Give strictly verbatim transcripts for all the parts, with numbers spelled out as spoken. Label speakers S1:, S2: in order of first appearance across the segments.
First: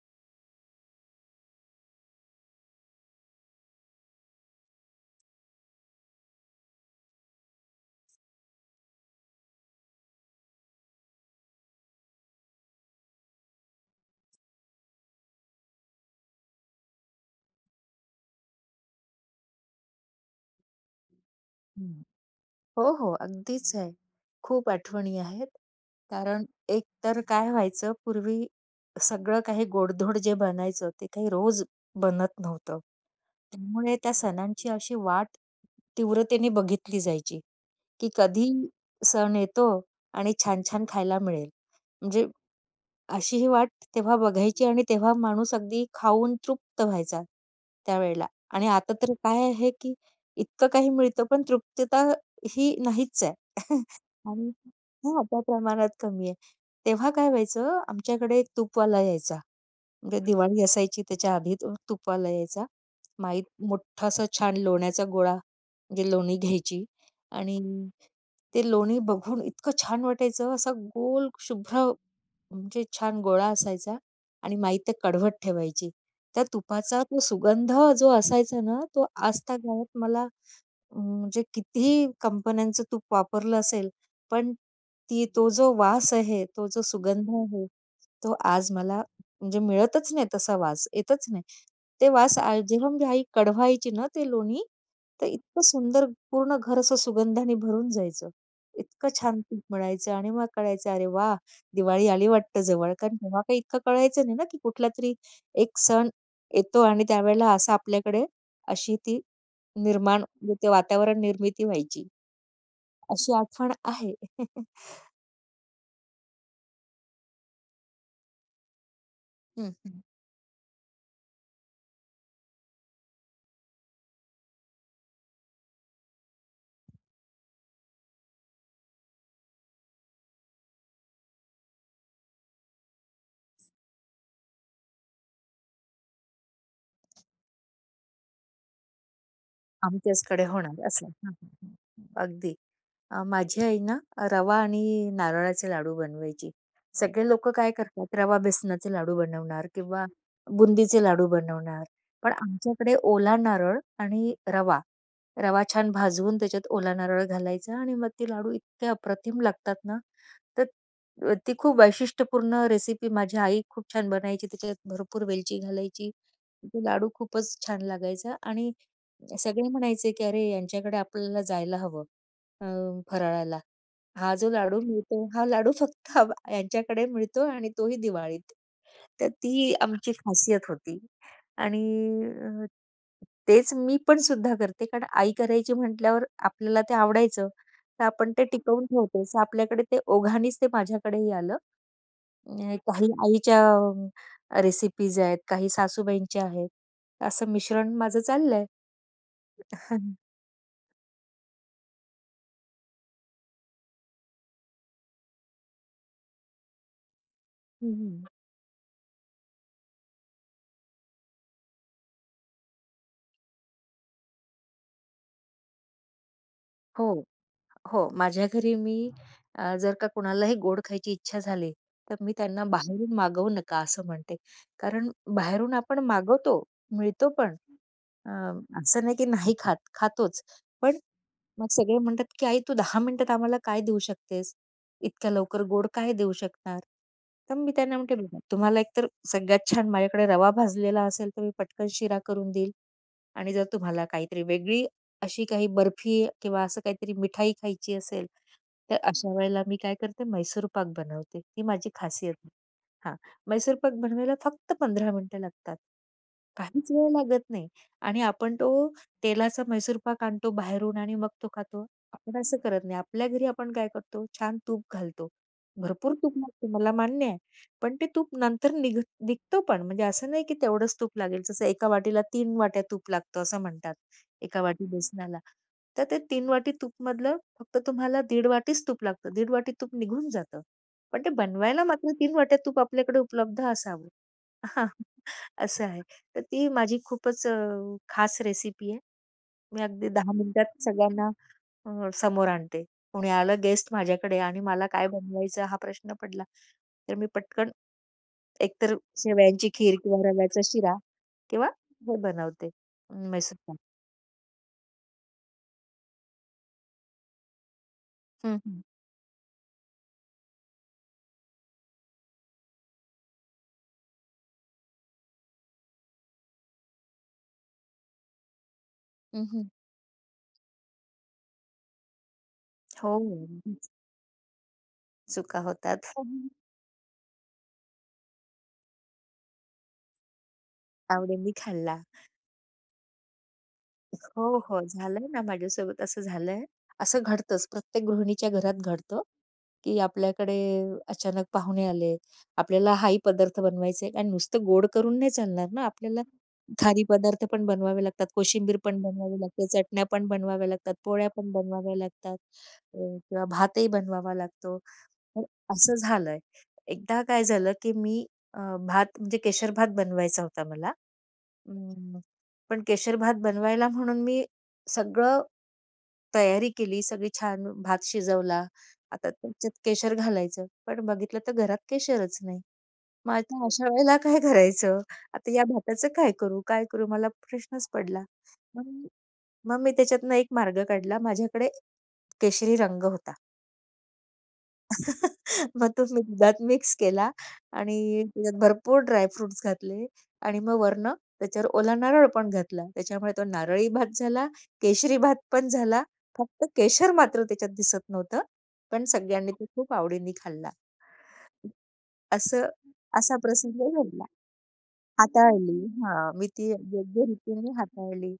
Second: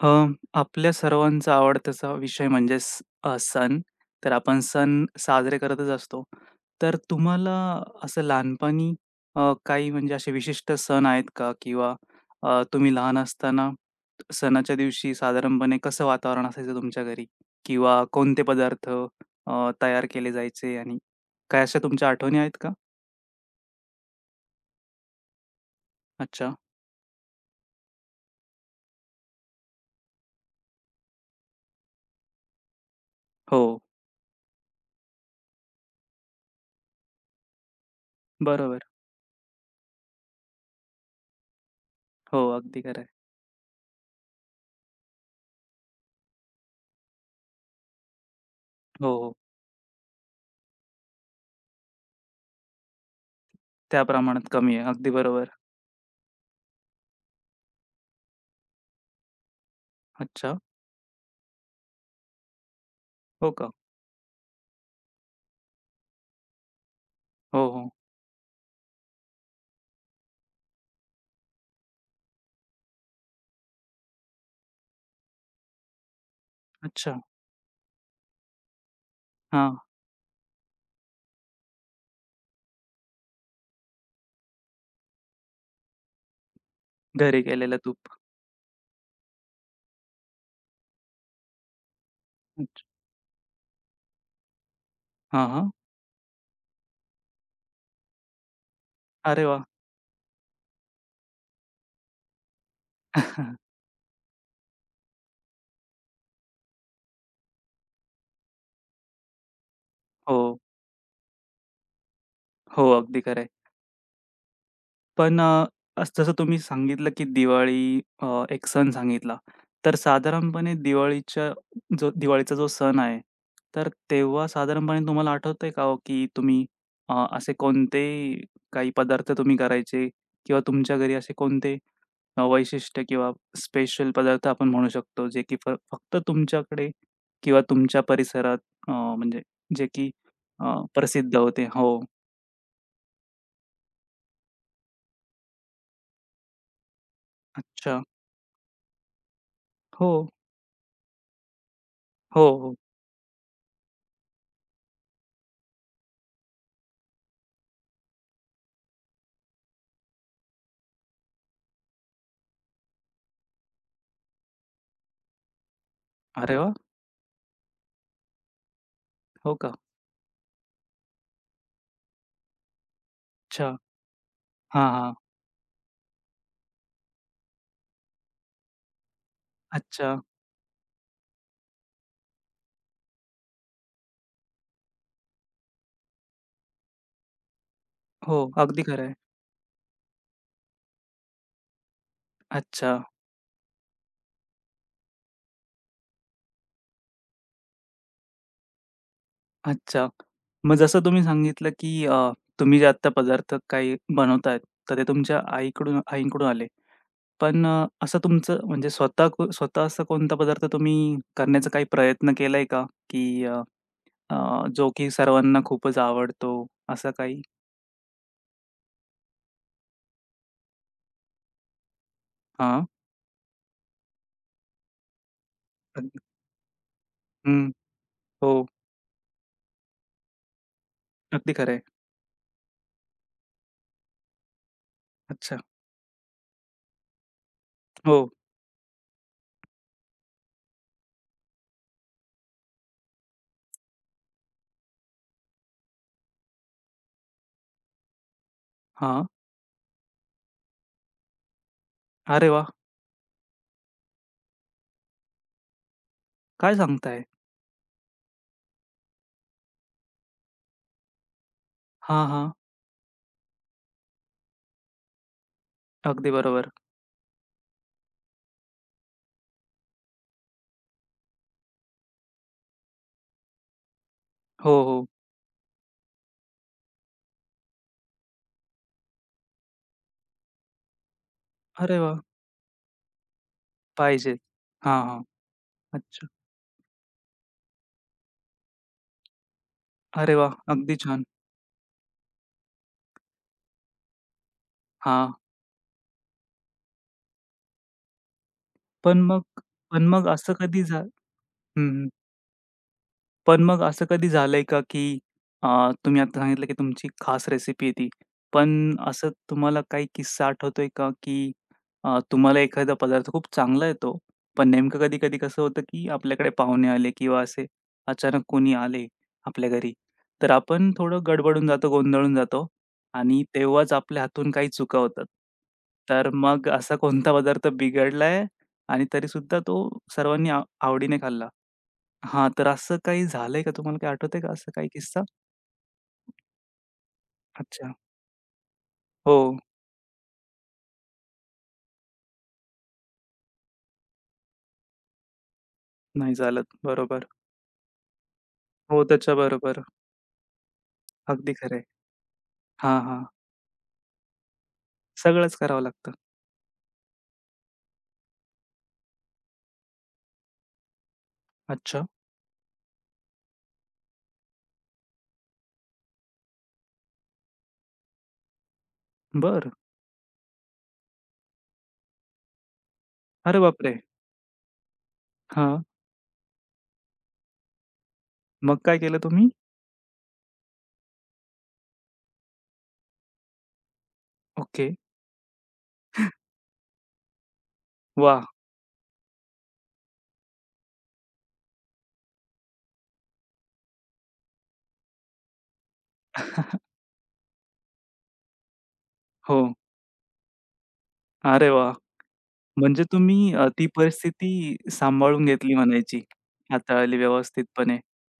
S1: अ, आपल्या सर्वांचा आवडताचा विषय म्हणजे स- अ, सण. तर आपण सण साजरे करतच असतो. तर तुम्हाला असं लहानपणी अ, काही म्हणजे असे विशिष्ट सण आहेत का, किंवा अ, तुम्ही लहान असताना सणाच्या दिवशी साधारणपणे कसं वातावरण असायचं तुमच्या घरी, किंवा कोणते पदार्थ अ, तयार केले जायचे, आणि काय अशा
S2: हं.
S1: तुमच्या आठवणी आहेत का?
S2: हो, हो. अगदीच आहे. खूप आठवणी आहेत. कारण
S1: अच्छा.
S2: एक तर काय व्हायचं पूर्वी सगळं काही गोडधोड जे बनायचं ते काही रोज बनत नव्हतं.
S1: हो.
S2: त्यामुळे त्या सणांची अशी वाट तीव्रतेने बघितली जायची, की कधी
S1: बरोबर.
S2: सण येतो आणि छान-छान खायला मिळेल. म्हणजे
S1: हो, अगदी खरं आहे.
S2: अशी ही वाट तेव्हा बघायची आणि तेव्हा माणूस अगदी खाऊन तृप्त व्हायचा त्यावेळेला. आणि आता
S1: हो,
S2: तर
S1: हो.
S2: काय आहे, की इतकं काही मिळतं पण तृप्तता ही नाहीच आहे.
S1: त्या
S2: आणि
S1: प्रमाणात कमी आहे, अगदी
S2: हां, त्या
S1: बरोबर.
S2: प्रमाणात कमी आहे. तेव्हा काय व्हायचं आमच्याकडे एक तूपवाला यायचा. म्हणजे
S1: अच्छा.
S2: दिवाळी असायची त्याच्या आधी तो तूपवाला यायचा. माहीत
S1: हो का?
S2: मोठा असा छान लोण्याचा गोळा म्हणजे लोणी घ्यायची आणि
S1: हो, हो.
S2: ते लोणी बघून इतकं छान वाटायचं, असा गोल शुभ्र म्हणजे छान गोळा असायचा. आणि माई ते कडवट ठेवायची. त्या तुपाचा
S1: अच्छा.
S2: तो सुगंध जो असायचा ना, तो
S1: हां.
S2: आजतागायत मला म्हणजे कितीही कंपन्यांचं तूप वापरलं असेल, पण ती तो जो वास आहे, तो जो सुगंध
S1: घरी
S2: आहे,
S1: केलेलं तूप.
S2: तो आज मला म्हणजे मिळतच नाही तसा वास, येतच नाही. ते वास आ
S1: अच्छ
S2: जेव्हा माझी आई कढवायची ना ते लोणी, तर
S1: हां,
S2: इतकं
S1: हां.
S2: सुंदर पूर्ण घर असं सुगंधाने भरून जायचं. इतकं छान
S1: अरे
S2: तूप
S1: वाह!
S2: मिळायचं आणि मग कळायचं, "अरे वाह! दिवाळी आली वाटतं जवळ." कारण तेव्हा काही इतकं कळायचं नाही ना, की कुठलातरी एक सण येतो आणि त्यावेळेला असं आपल्याकडे अशी ती निर्माण म्हणजे
S1: हो,
S2: ते वातावरण निर्मिती व्हायची.
S1: हो. अगदी
S2: अशी
S1: खरं आहे.
S2: आठवण आहे.
S1: पण अ, अस जसं तुम्ही सांगितलं, की दिवाळी, अ, एक सण सांगितला.
S2: हं.
S1: तर
S2: हं.
S1: साधारणपणे दिवाळीच्या जो दिवाळीचा जो सण आहे, तर तेव्हा साधारणपणे तुम्हाला आठवतंय का हो, की तुम्ही अ, असे कोणते काही पदार्थ तुम्ही करायचे, किंवा तुमच्या घरी असे कोणते अ, वैशिष्ट्य किंवा स्पेशल पदार्थ आपण म्हणू शकतो, जे की फ फक्त तुमच्याकडे किंवा तुमच्या परिसरात अ, म्हणजे जे की
S2: आमच्याचकडे
S1: अ,
S2: होणार असं. हां,
S1: प्रसिद्ध
S2: हां,
S1: होते.
S2: हां,
S1: हो.
S2: हां. अगदी. अ, माझी आई ना रवा आणि नारळाचे लाडू बनवायची. सगळे लोकं काय
S1: अच्छा.
S2: करतात, रवा बेसनाचे लाडू बनवणार किंवा
S1: हो,
S2: बुंदीचे लाडू बनवणार. पण
S1: हो, हो.
S2: आमच्याकडे ओला नारळ आणि रवा. रवा छान भाजवून त्याच्यात ओला नारळ घालायचा आणि मग ते लाडू इतके अप्रतिम लागतात ना, तर अ, ती खूप वैशिष्ट्यपूर्ण रेसिपी माझी आई खूप छान बनायची. त्याच्यात भरपूर वेलची घालायची.
S1: अरे वाह!
S2: ते लाडू खूपच छान लागायचा. आणि
S1: हो
S2: सगळे
S1: का?
S2: म्हणायचे, की "अरे यांच्याकडे आपल्याला जायला हवं अ, फराळाला.
S1: अच्छा.
S2: हा जो लाडू
S1: हां, हां.
S2: मिळतो, हा लाडू फक्त आम यांच्याकडे मिळतो आणि तोही दिवाळीत." तर ती आमची
S1: अच्छा.
S2: खासियत होती. आणि अ, तेच मी पण सुद्धा करते, कारण आई करायची म्हटल्यावर आपल्याला ते आवडायचं. तर आपण
S1: हो,
S2: ते
S1: अगदी
S2: टिकवून
S1: खरं आहे.
S2: ठेवतो. तर आपल्याकडे ते ओघानेच ते माझ्याकडेही आलं. अ,
S1: अच्छा,
S2: काही आईच्या रेसिपीज आहेत, काही सासूबाईंच्या आहेत. असं मिश्रण माझं चाललंय.
S1: अच्छा.
S2: हं,
S1: मग जसं तुम्ही सांगितलं, की अ, तुम्ही जे आत्ता पदार्थ काही बनवतायत, तर ते तुमच्या आईकडून आईंकडून आले. पण अ, असं तुमचं म्हणजे स्वतः को स्वतः असा कोणता पदार्थ तुम्ही करण्याचा काही प्रयत्न केलाय का? की अ, अ, जो की सर्वांना खूपच आवडतो
S2: हो.
S1: असं काही?
S2: हो, माझ्या घरी मी अ, जर का कुणालाही गोड खायची इच्छा झाली, तर मी त्यांना
S1: हां.
S2: बाहेरून मागवू नका असं म्हणते. कारण बाहेरून आपण
S1: अगदी.
S2: मागवतो, मिळतो पण.
S1: हं.
S2: अ,
S1: हो.
S2: असं नाही की नाही खात, खातोच. पण
S1: अगदी
S2: मग
S1: खरं आहे.
S2: सगळे म्हणतात, की "आई तू दहा मिनिटात आम्हाला काय देऊ शकतेस? इतक्या
S1: अच्छा.
S2: लवकर गोड काय देऊ शकणार?" तर मी त्यांना म्हणते,
S1: हो.
S2: "बघा तुम्हाला एकतर सगळ्यात छान माझ्याकडे रवा भाजलेला असेल, तर मी पटकन शिरा करून देईल. आणि जर तुम्हाला काहीतरी वेगळी अशी काही बर्फी किंवा असं काहीतरी मिठाई खायची असेल, तर
S1: हां.
S2: अशा वेळेला मी काय करते, मैसूर पाक बनवते. ही माझी खासियत
S1: अरे
S2: आहे.
S1: वाह!
S2: हां, मैसूर पाक बनवायला फक्त पंधरा मिनिटं लागतात.
S1: काय
S2: काहीच वेळ
S1: सांगताय?
S2: लागत नाही. आणि आपण तो तेलाचा मैसूर पाक आणतो बाहेरून आणि मग तो खातो.
S1: हां,
S2: आपण
S1: हां.
S2: असं करत नाही. आपल्या घरी आपण काय करतो, छान तूप घालतो. भरपूर
S1: अगदी
S2: तूप लागतं,
S1: बरोबर.
S2: मला मान्य आहे. पण ते तूप नंतर निघ निघतो पण. म्हणजे असं नाही की तेवढंच तूप लागेल. जसं एका वाटीला तीन वाट्या तूप लागतं असं म्हणतात, एका
S1: हो,
S2: वाटी
S1: हो.
S2: बेसनाला. तर ते तीन वाटी तूपमधलं फक्त तुम्हाला दीड वाटीच तूप लागतं. दीड वाटी तूप निघून जातं. पण ते बनवायला
S1: अरे
S2: मात्र
S1: वाह!
S2: तीन वाट्या तूप आपल्याकडे उपलब्ध असावं.
S1: पाहिजे.
S2: हां,
S1: हां, हां.
S2: असं आहे.
S1: अच्छा.
S2: तर ती माझी खूपच अ, खास रेसिपी आहे. मी अगदी दहा
S1: अरे वाह!
S2: मिनिटात
S1: अगदी छान.
S2: सगळ्यांना अ, समोर आणते. कोणी आलं गेस्ट माझ्याकडे आणि मला काय
S1: हां.
S2: बनवायचं हा प्रश्न पडला, तर मी पटकन एकतर
S1: पण मग
S2: शेवयांची खीर
S1: पण
S2: किंवा
S1: मग असं
S2: रव्याचा
S1: कधी
S2: शिरा
S1: झा
S2: किंवा हे बनवते, म्हैसूर
S1: पण
S2: पाक.
S1: मग असं कधी झालंय का, की अ, तुम्ही आता सांगितलं, की तुमची खास रेसिपी आहे ती.
S2: हं, हं.
S1: पण असं तुम्हाला काही किस्सा आठवतोय का, की अ, तुम्हाला एखादा पदार्थ खूप चांगला येतो, पण नेमकं कधी-कधी कसं होतं, की आपल्याकडे पाहुणे आले किंवा असे अचानक कोणी आले
S2: हं, हं.
S1: आपल्या घरी, तर आपण थोडं गडबडून जातो, गोंधळून जातो
S2: हो,
S1: आणि तेव्हाच आपल्या हातून काही चुका होतात.
S2: चुका होतात.
S1: तर मग असा कोणता पदार्थ बिघडलाय आणि तरीसुद्धा तो सर्वांनी आ आवडीने खाल्ला?
S2: आवडीने खाल्ला.
S1: हां, तर असं काही झालंय का? तुम्हाला काही आठवतंय का
S2: हो,
S1: असं
S2: हो.
S1: काही किस्सा?
S2: झालंय ना, माझ्यासोबत असं झालंय. असं घडतंच,
S1: अच्छा.
S2: प्रत्येक गृहिणीच्या घरात घडतं,
S1: हो,
S2: की आपल्याकडे अचानक पाहुणे आले. आपल्याला हाही पदार्थ बनवायचे आहे आणि नुसतं गोड करून नाही चालणार ना. आपल्याला
S1: नाही चालत.
S2: खारी
S1: बरोबर.
S2: पदार्थ पण बनवावे लागतात, कोशिंबीर पण
S1: हो,
S2: बनवावी लागते,
S1: त्याच्याबरोबर.
S2: चटण्या पण बनवाव्या लागतात, पोळ्या पण
S1: अगदी खरं आहे.
S2: बनवाव्या लागतात,
S1: हां,
S2: अ,
S1: हां.
S2: किंवा भातही बनवावा लागतो. तर
S1: सगळंच करावं
S2: असं
S1: लागतं.
S2: झालंय. एकदा काय झालं, की मी अ, भात म्हणजे केशर भात बनवायचा होता मला.
S1: अच्छा,
S2: हं, पण केशर भात बनवायला म्हणून मी सगळं तयारी केली. सगळी छान भात शिजवला. आता त्याच्यात
S1: बरं.
S2: केशर घालायचं. पण बघितलं तर घरात केशरच नाही. मग
S1: अरे
S2: आता अशा
S1: बापरे!
S2: वेळेला काय करायचं? आता या
S1: हां,
S2: भाताचं काय करू? काय करू? मला प्रश्नच पडला.
S1: मग
S2: मग
S1: काय केलं तुम्ही?
S2: मग मी त्याच्यातनं एक मार्ग काढला. माझ्याकडे केशरी रंग होता.
S1: ओके.
S2: मग तो मी दुधात मिक्स केला आणि
S1: वाह!
S2: त्याच्यात भरपूर ड्राय घातले आणि मग वरनं त्याच्यावर ओला नारळ पण घातला. त्याच्यामुळे तो नारळी भात झाला, केशरी भात पण झाला. फक्त केशर मात्र त्याच्यात दिसत नव्हतं. पण सगळ्यांनी
S1: हो.
S2: तो खूप आवडीने खाल्ला.
S1: अरे वाह!
S2: असं
S1: म्हणजे
S2: असा
S1: तुम्ही अ,
S2: प्रसंग
S1: ती
S2: घडला.
S1: परिस्थिती सांभाळून घेतली
S2: हाताळली.
S1: म्हणायची.
S2: हां, मी ती
S1: हाताळली
S2: योग्य रीतीने
S1: व्यवस्थितपणे.
S2: हाताळली.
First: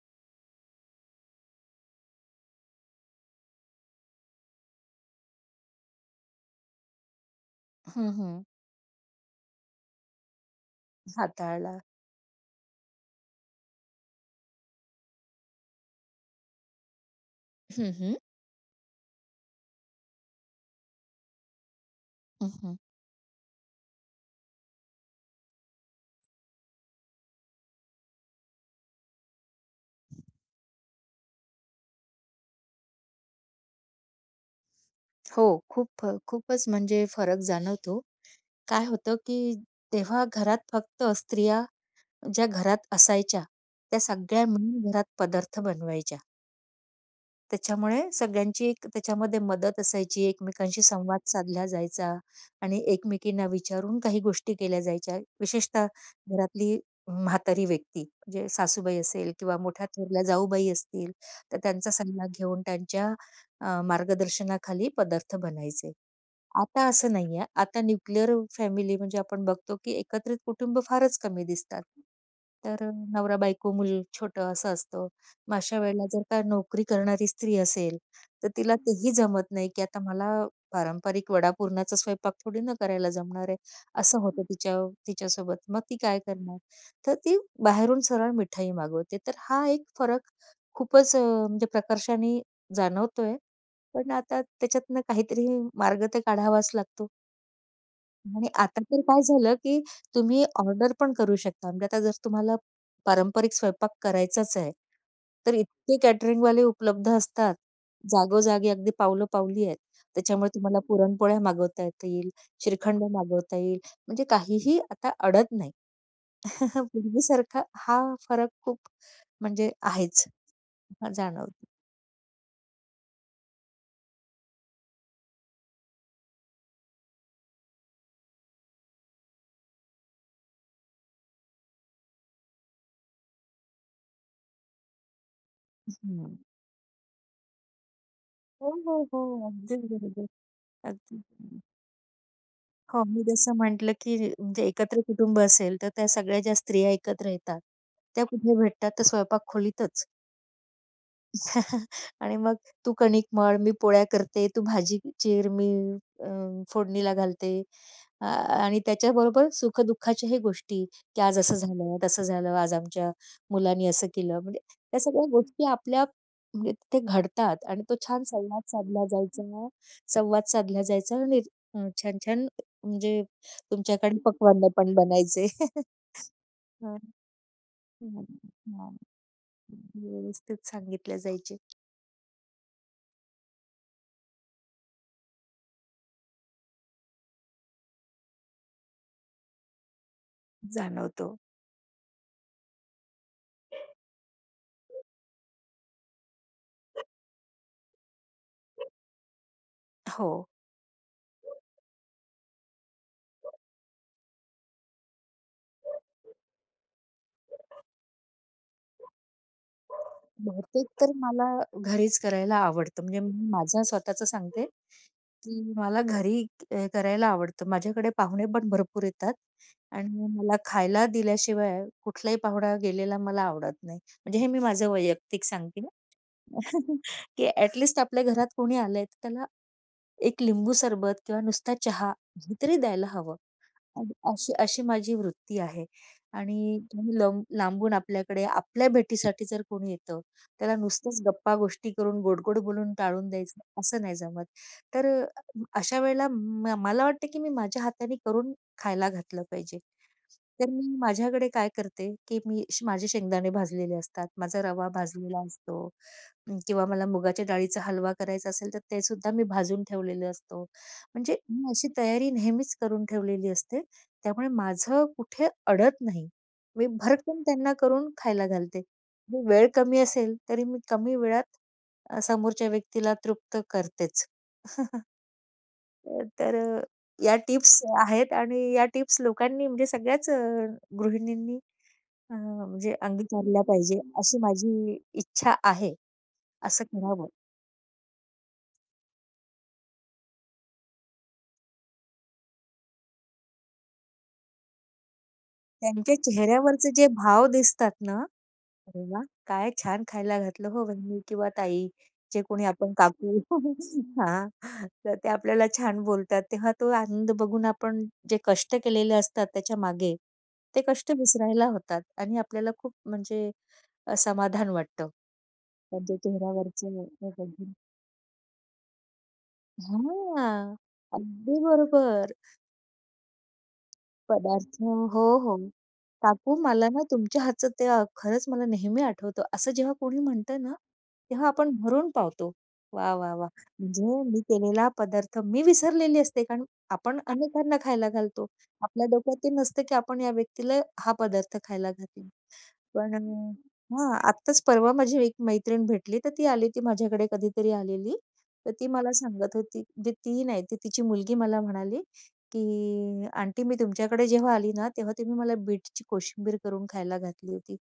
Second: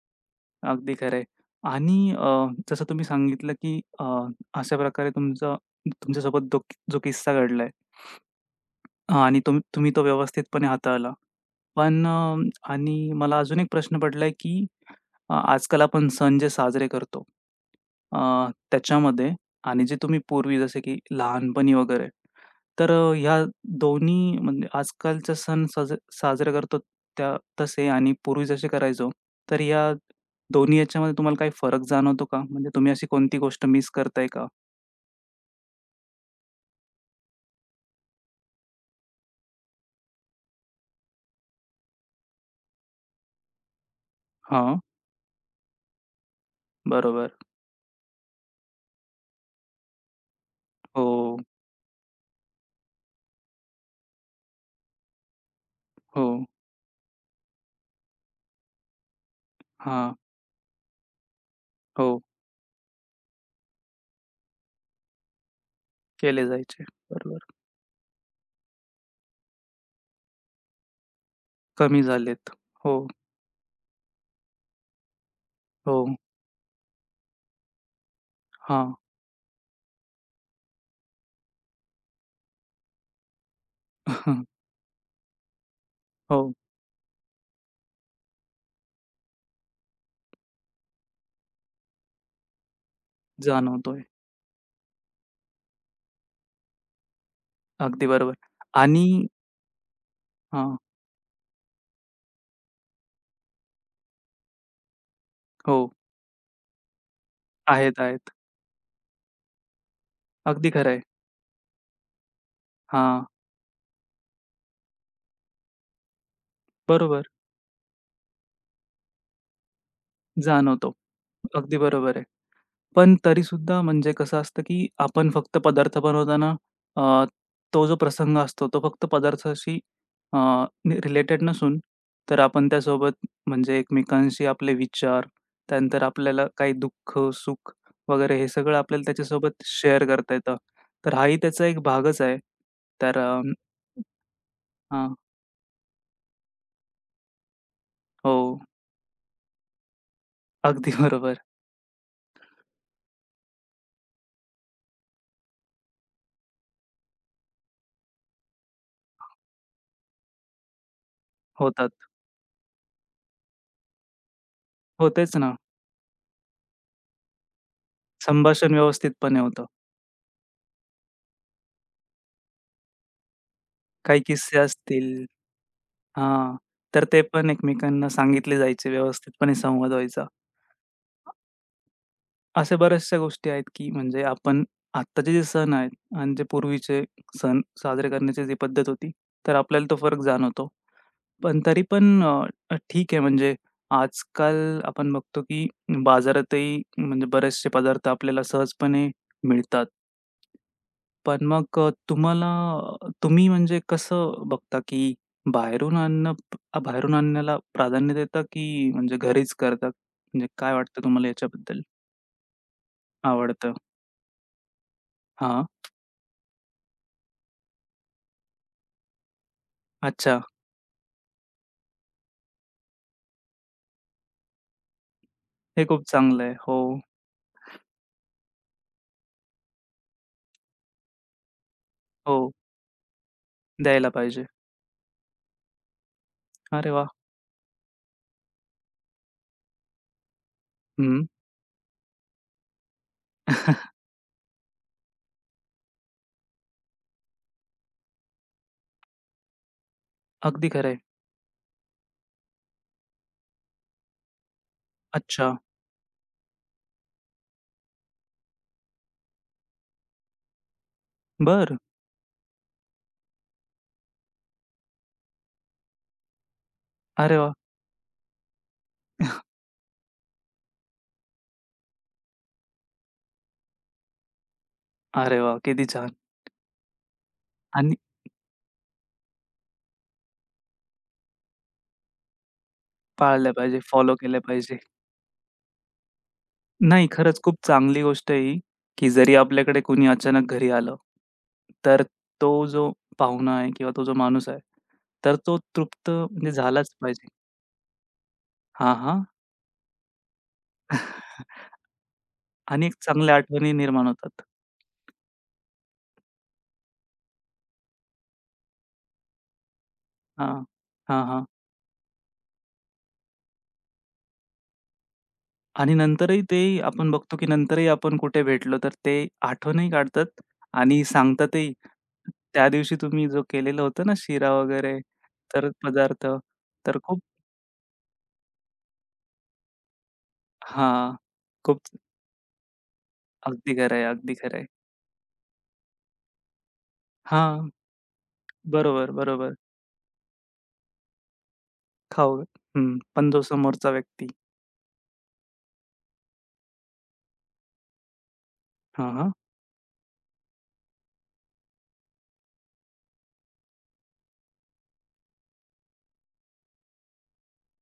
S1: अगदी खरं आहे. आणि अ, जसं तुम्ही सांगितलं, की अ, अशा प्रकारे तुमचं तुमच्यासोबत दो जो किस्सा घडलाय.
S2: हं, हं.
S1: हां, आणि तुम तुम्ही तो व्यवस्थितपणे हाताळला.
S2: हाताळला.
S1: पण अ, आणि मला अजून एक प्रश्न पडलाय, की अ, आजकाल आपण सण जे साजरे करतो,
S2: हं, हं.
S1: अ, त्याच्यामध्ये आणि जे तुम्ही पूर्वी जसे की लहानपणी वगैरे,
S2: हं, हं.
S1: तर अ, ह्या दोन्ही म्हणजे आजकालचे सण साज साजरे करतो त्या तसे आणि पूर्वी जसे करायचो, तर या दोन्ही याच्यामध्ये तुम्हाला काही फरक जाणवतो का? म्हणजे तुम्ही अशी कोणती गोष्ट मिस करताय का?
S2: हो, खूप खूपच म्हणजे फरक जाणवतो. काय होतं, की तेव्हा घरात फक्त स्त्रिया ज्या घरात असायच्या, त्या सगळ्या
S1: हां,
S2: मिळून घरात पदार्थ बनवायच्या.
S1: बरोबर.
S2: त्याच्यामुळे सगळ्यांची एक त्याच्यामध्ये मदत असायची, एकमेकांशी संवाद
S1: हो,
S2: साधला जायचा आणि एकमेकींना विचारून काही गोष्टी केल्या जायच्या. विशेषतः
S1: हो.
S2: घरातली म्हातारी व्यक्ती, म्हणजे सासूबाई असेल किंवा मोठ्या
S1: हां,
S2: थोरल्या जाऊबाई असतील, तर त्यांचा
S1: हो.
S2: सल्ला घेऊन त्यांच्या अ, मार्गदर्शनाखाली पदार्थ बनायचे.
S1: केले
S2: आता
S1: जायचे.
S2: असं नाहीये.
S1: बरोबर.
S2: आता न्यूक्लिअर फॅमिली म्हणजे आपण बघतो, की एकत्रित कुटुंब फारच कमी दिसतात.
S1: कमी झालेत.
S2: तर अ,
S1: हो,
S2: नवरा-बायको, मूल छोटं असं असतं. मग अशा वेळेला
S1: हो.
S2: जर का नोकरी करणारी स्त्री असेल, तर तिला
S1: हां.
S2: तेही जमत नाही, की आता मला पारंपरिक वडापुरणाचा स्वयंपाक थोडी ना करायला जमणार आहे. असं होतं तिच्या तिच्यासोबत. मग ती काय
S1: हो,
S2: करणार? तर ती बाहेरून सरळ मिठाई मागवते. तर हा एक फरक खूपच अ, म्हणजे प्रकर्षाने जाणवतोय.
S1: जाणवतोय.
S2: पण आता त्याच्यातनं काहीतरी मार्ग तर काढावाच लागतो.
S1: अगदी बरोबर.
S2: आणि आता तर
S1: आणि.
S2: काय झालं, की तुम्ही
S1: हां.
S2: ऑर्डर पण करू शकता. म्हणजे आता जर तुम्हाला पारंपरिक स्वयंपाक करायचाच आहे, तर
S1: हो.
S2: इतके कॅटरिंग वाले उपलब्ध असतात.
S1: आहेत, आहेत.
S2: जागोजागी अगदी पावलं-पावली आहेत. त्याच्यामुळे
S1: अगदी
S2: तुम्हाला
S1: खरं आहे.
S2: पुरणपोळ्या मागवता येतील, श्रीखंड
S1: हां,
S2: मागवता येईल. म्हणजे काहीही आता अडत नाही.
S1: बरोबर.
S2: पूर्वीसारखा हा फरक खूप म्हणजे आहेच,
S1: जाणवतो.
S2: हा जाणवतो.
S1: अगदी बरोबर आहे. पण तरी सुद्धा म्हणजे कसं असतं, की आपण फक्त पदार्थ बनवताना अ, तो जो प्रसंग असतो, तो फक्त पदार्थाशी अ, नि रिलेटेड नसून, तर आपण त्यासोबत म्हणजे एकमेकांशी आपले विचार, त्यानंतर
S2: हं.
S1: आपल्याला काही दुःख, सुख वगैरे हे
S2: हो,
S1: सगळं
S2: हो,
S1: आपल्याला
S2: हो.
S1: त्याच्यासोबत
S2: अगदी
S1: शेअर
S2: बरोबर.
S1: करता येतं. तर
S2: अगदी.
S1: हाही त्याचा एक भागच आहे.
S2: हो,
S1: तर
S2: मी
S1: अ,
S2: जसं म्हटलं, की म्हणजे एकत्र
S1: हां.
S2: कुटुंब असेल, तर त्या सगळ्या ज्या स्त्रिया एकत्र येतात, त्या
S1: हो,
S2: कुठे भेटतात? तर स्वयंपाक खोलीतच.
S1: अगदी बरोबर.
S2: आणि मग तू कणिक मळ, मी पोळ्या करते, तू भाजी चीर, मी अ, फोडणीला घालते. अ, आणि त्याच्याबरोबर सुख-दुःखाच्याही गोष्टी, की आज असं
S1: होतात.
S2: झालं, तसं झालं, आज आमच्या मुलांनी असं केलं. म्हणजे त्या
S1: हो,
S2: सगळ्या
S1: तेच ना.
S2: गोष्टी आपल्या म्हणजे तिथे घडतात आणि तो छान संवाद
S1: संभाषण
S2: साधला
S1: व्यवस्थितपणे होतं.
S2: जायचा संवाद साधला जायचा आणि अ, छान-छान म्हणजे तुमच्याकडे
S1: काही किस्से
S2: पक्वान्न पण
S1: असतील.
S2: बनायचे.
S1: हां,
S2: हां.
S1: तर ते पण
S2: हं,
S1: एकमेकांना
S2: हं.
S1: सांगितले जायचे, व्यवस्थितपणे संवाद व्हायचा.
S2: व्यवस्थित सांगितले जायचे.
S1: अशा बऱ्याचशा गोष्टी आहेत, की म्हणजे आपण आत्ताचे जे सण आहेत आणि जे पूर्वीचे सण साजरे करण्याची जी पद्धत होती, तर आपल्याला तो फरक जाणवतो.
S2: जाणवतो.
S1: पण तरी पण अ, अ, ठीक आहे, म्हणजे आजकाल आपण बघतो, की बाजारातही म्हणजे बरेचसे पदार्थ आपल्याला सहजपणे मिळतात.
S2: हो.
S1: पण मग अ, तुम्हाला तुम्ही म्हणजे कसं बघता, की बाहेरून आणणं अ, बाहेरून आणण्याला प्राधान्य देता, की म्हणजे घरीच करता? म्हणजे काय
S2: बहुतेक
S1: वाटतं
S2: तर
S1: तुम्हाला
S2: मला
S1: याच्याबद्दल?
S2: घरीच करायला आवडतं. म्हणजे मी
S1: आवडतं.
S2: माझं स्वतःचं सांगते, की
S1: हां.
S2: मला घरी अ, करायला आवडतं. माझ्याकडे पाहुणे पण भरपूर येतात आणि
S1: अच्छा.
S2: मला खायला दिल्याशिवाय कुठलाही पाहुणा गेलेला मला आवडत नाही. म्हणजे हे मी माझं वैयक्तिक सांगते,
S1: हे खूप चांगलं आहे. हो,
S2: की ॲट आपल्या घरात कोणी आलंय, तर त्याला एक लिंबू सरबत किंवा नुसता चहा
S1: हो.
S2: हे तरी द्यायला हवं.
S1: द्यायला
S2: अग
S1: पाहिजे.
S2: अशी अशी माझी वृत्ती आहे. आणि
S1: अरे वाह!
S2: तुम्ही लं लांबून आपल्याकडे आपल्या भेटीसाठी जर कोणी येतं, त्याला नुसतंच
S1: हं.
S2: गप्पा-गोष्टी करून, गोडगोड गोड बोलून टाळून द्यायचं, असं नाही जमत. तर अ, अशा वेळेला म मला वाटतं, की मी माझ्या हाताने करून खायला घातलं पाहिजे.
S1: अगदी
S2: तर
S1: खरं
S2: मी
S1: आहे.
S2: माझ्याकडे काय करते, की मी श माझे शेंगदाणे भाजलेले असतात, माझा रवा भाजलेला
S1: अच्छा.
S2: असतो, अं, किंवा मला मुगाच्या डाळीचा हलवा करायचा असेल, तर ते सुद्धा मी भाजून ठेवलेलं असतो. म्हणजे मी
S1: बरं.
S2: अशी तयारी नेहमीच करून ठेवलेली असते. त्यामुळे माझं कुठे अडत नाही. मी
S1: अरे
S2: भरकम
S1: वाह!
S2: त्यांना करून खायला घालते. म्हणजे वेळ कमी असेल तरी मी कमी वेळात अ, समोरच्या व्यक्तीला तृप्त करतेच.
S1: अरे वाह! किती छान.
S2: अ, तर अ, या टिप्स
S1: आणि
S2: आहेत आणि या टिप्स लोकांनी म्हणजे सगळ्याच अ, गृहिणींनी अ, म्हणजे
S1: पाळल्या
S2: अंगीकारल्या
S1: पाहिजे,
S2: पाहिजे,
S1: फॉलो
S2: अशी
S1: केल्या पाहिजे.
S2: माझी इच्छा आहे. असं
S1: नाही,
S2: करावं.
S1: खरंच खूप चांगली गोष्ट आहे ही, की जरी आपल्याकडे कोणी अचानक घरी आलं, तर तो जो पाहुणा आहे किंवा तो जो माणूस आहे, तर तो तृप्त
S2: त्यांच्या
S1: म्हणजे
S2: चेहऱ्यावरचे
S1: झालाच
S2: जे
S1: पाहिजे.
S2: भाव दिसतात ना,
S1: हां,
S2: अरे वा,
S1: हां.
S2: काय छान खायला घातलं हो वहिनी किंवा ताई, जे कोणी
S1: आणि
S2: आपण
S1: एक चांगल्या
S2: काकू
S1: आठवणी निर्माण होतात.
S2: हां, तर ते आपल्याला छान बोलतात, तेव्हा तो आनंद बघून आपण जे कष्ट केलेले असतात त्याच्या मागे,
S1: हां,
S2: ते कष्ट
S1: हां, हां.
S2: विसरायला होतात आणि आपल्याला खूप म्हणजे अ, समाधान वाटतं.
S1: आणि
S2: त्यांच्या
S1: नंतरही ते
S2: चेहऱ्यावरचं
S1: आपण
S2: हे
S1: बघतो, की
S2: बघून
S1: नंतरही आपण कुठे भेटलो, तर ते आठवणही काढतात
S2: हां,
S1: आणि
S2: अगदी
S1: सांगतातही.
S2: बरोबर.
S1: त्या दिवशी तुम्ही जो केलेलं होतं ना शिरा
S2: पदार्थ
S1: वगैरे,
S2: हो, हो.
S1: तर पदार्थ,
S2: काकू मला
S1: तर
S2: ना
S1: खूप.
S2: तुमच्या हातचं ते अ, खरंच मला नेहमी आठवतं. असं जेव्हा कोणी म्हणतं ना,
S1: हां,
S2: तेव्हा आपण
S1: खूप.
S2: भरून पावतो. वाह! वाह! वाह!
S1: अगदी खरं
S2: म्हणजे
S1: आहे, अगदी
S2: मी
S1: खरं आहे.
S2: केलेला पदार्थ मी विसरलेली असते, कारण आपण
S1: हां,
S2: अनेकांना खायला घालतो. आपल्या
S1: बरोबर,
S2: डोक्यात ते
S1: बरोबर.
S2: नसतं, की आपण या व्यक्तीला हा पदार्थ खायला घातला.
S1: खाऊ हं,
S2: पण
S1: पण जो समोरचा
S2: हां,
S1: व्यक्ती.
S2: आत्ताच परवा माझी एक मैत्रीण भेटली, तर ती आली होती माझ्याकडे कधीतरी आलेली. तर ती
S1: हां,
S2: मला
S1: हां,
S2: सांगत होती म्हणजे ती नाही, ती तिची मुलगी मला म्हणाली, की "आंटी मी तुमच्याकडे जेव्हा आली ना, तेव्हा तुम्ही मला बीटची कोशिंबीर करून खायला घातली होती.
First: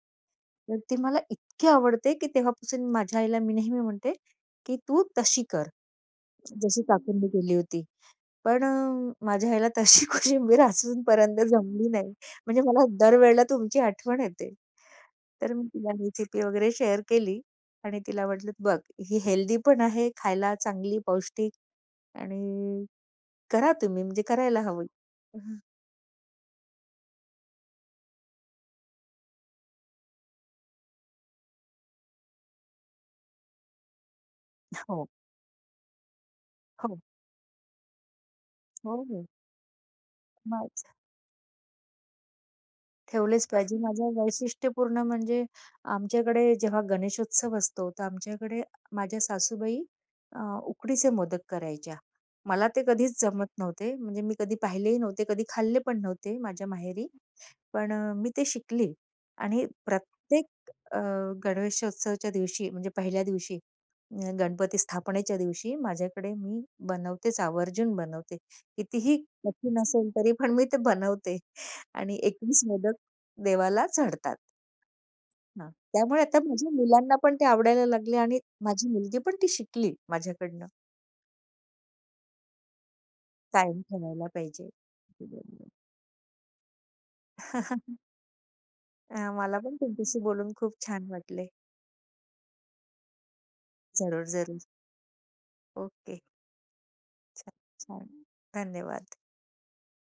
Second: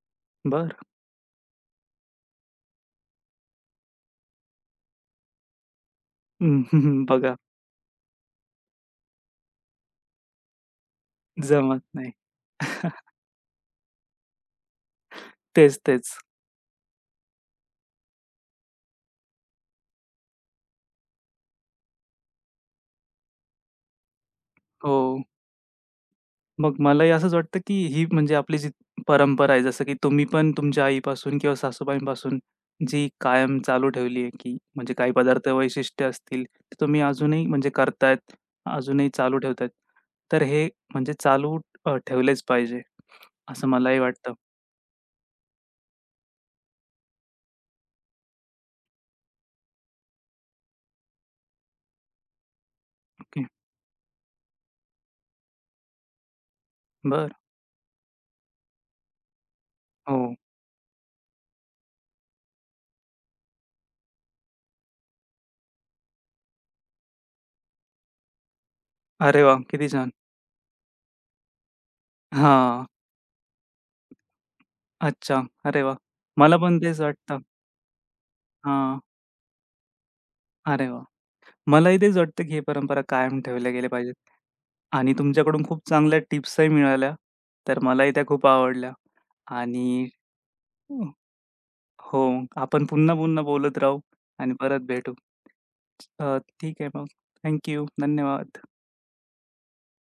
S1: बरं.
S2: तर ती मला इतकी आवडते, की तेव्हापासून माझ्या आईला मी नेहमी म्हणते, की तू तशी कर,
S1: हं,
S2: जशी
S1: हं, हं.
S2: काकूंनी
S1: बघा.
S2: केली होती." पण अ, माझ्या आईला तशी कोशिंबीर अजूनपर्यंत
S1: जमत
S2: जमली
S1: नाही.
S2: नाही. म्हणजे मला दरवेळेला तुमची आठवण येते. तर मी
S1: तेच,
S2: तिला
S1: तेच.
S2: रेसिपी वगैरे शेअर केली आणि तिला म्हटलं, "बघ, ही हेल्दी पण आहे, खायला चांगली, पौष्टिक आणि करा तुम्ही, म्हणजे करायला हवी."
S1: हो.
S2: हं.
S1: मग मलाही असंच वाटतं, की ही म्हणजे आपली जी परंपरा आहे, जसं की तुम्ही पण तुमच्या आईपासून किंवा सासूबाईंपासून जी कायम चालू ठेवली आहे, की म्हणजे
S2: हो,
S1: काही पदार्थ वैशिष्ट्य असतील, ते
S2: हो,
S1: तुम्ही अजूनही म्हणजे करतायत,
S2: हो,
S1: अजूनही
S2: हो.
S1: चालू ठेवतायत. तर हे
S2: मग
S1: म्हणजे चालू अ, ठेवलेच पाहिजे,
S2: ठेवलेच
S1: असं
S2: पाहिजे.
S1: मलाही
S2: माझं
S1: वाटतं.
S2: वैशिष्ट्यपूर्ण म्हणजे आमच्याकडे जेव्हा गणेशोत्सव असतो, तर आमच्याकडे माझ्या सासूबाई अ, उकडीचे मोदक करायच्या. मला ते कधीच जमत नव्हते, म्हणजे मी कधी पाहिलेही नव्हते, कधी खाल्ले पण नव्हते माझ्या माहेरी.
S1: बरं.
S2: पण अ, मी ते शिकली आणि
S1: हो.
S2: प्रत्येक अ, गणेशोत्सवाच्या दिवशी म्हणजे पहिल्या दिवशी अ, गणपती स्थापनेच्या दिवशी माझ्याकडे मी बनवतेच, आवर्जून बनवते. कितीही
S1: अरे वा,
S2: कठीण
S1: किती
S2: असेल
S1: छान.
S2: तरी पण मी ते बनवते आणि एकवीस
S1: हां.
S2: मोदक देवाला चढतात.
S1: अच्छा.
S2: हां,
S1: अरे वा,
S2: त्यामुळे आता
S1: मला
S2: माझ्या
S1: पण तेच
S2: मुलांना पण
S1: वाटतं.
S2: ते आवडायला लागले आणि माझी
S1: हां.
S2: मुलगी पण ती शिकली माझ्याकडनं.
S1: अरे वा, मलाही तेच वाटतं, की ही परंपरा कायम ठेवल्या
S2: कायम
S1: गेल्या पाहिजेत.
S2: ठेवायला पाहिजे.
S1: आणि तुमच्याकडून खूप चांगल्या टिप्सही मिळाल्या. तर मलाही त्या खूप आवडल्या.
S2: अ, मला पण
S1: आणि
S2: तुमच्याशी बोलून खूप छान वाटले.
S1: हो, आपण पुन्हा-पुन्हा बोलत राहू
S2: जरूर,
S1: आणि
S2: जरूर.
S1: परत भेटू.
S2: ओके.
S1: अ, ठीक आहे मग.
S2: छान,
S1: थँक
S2: छान.
S1: धन्यवाद.
S2: धन्यवाद.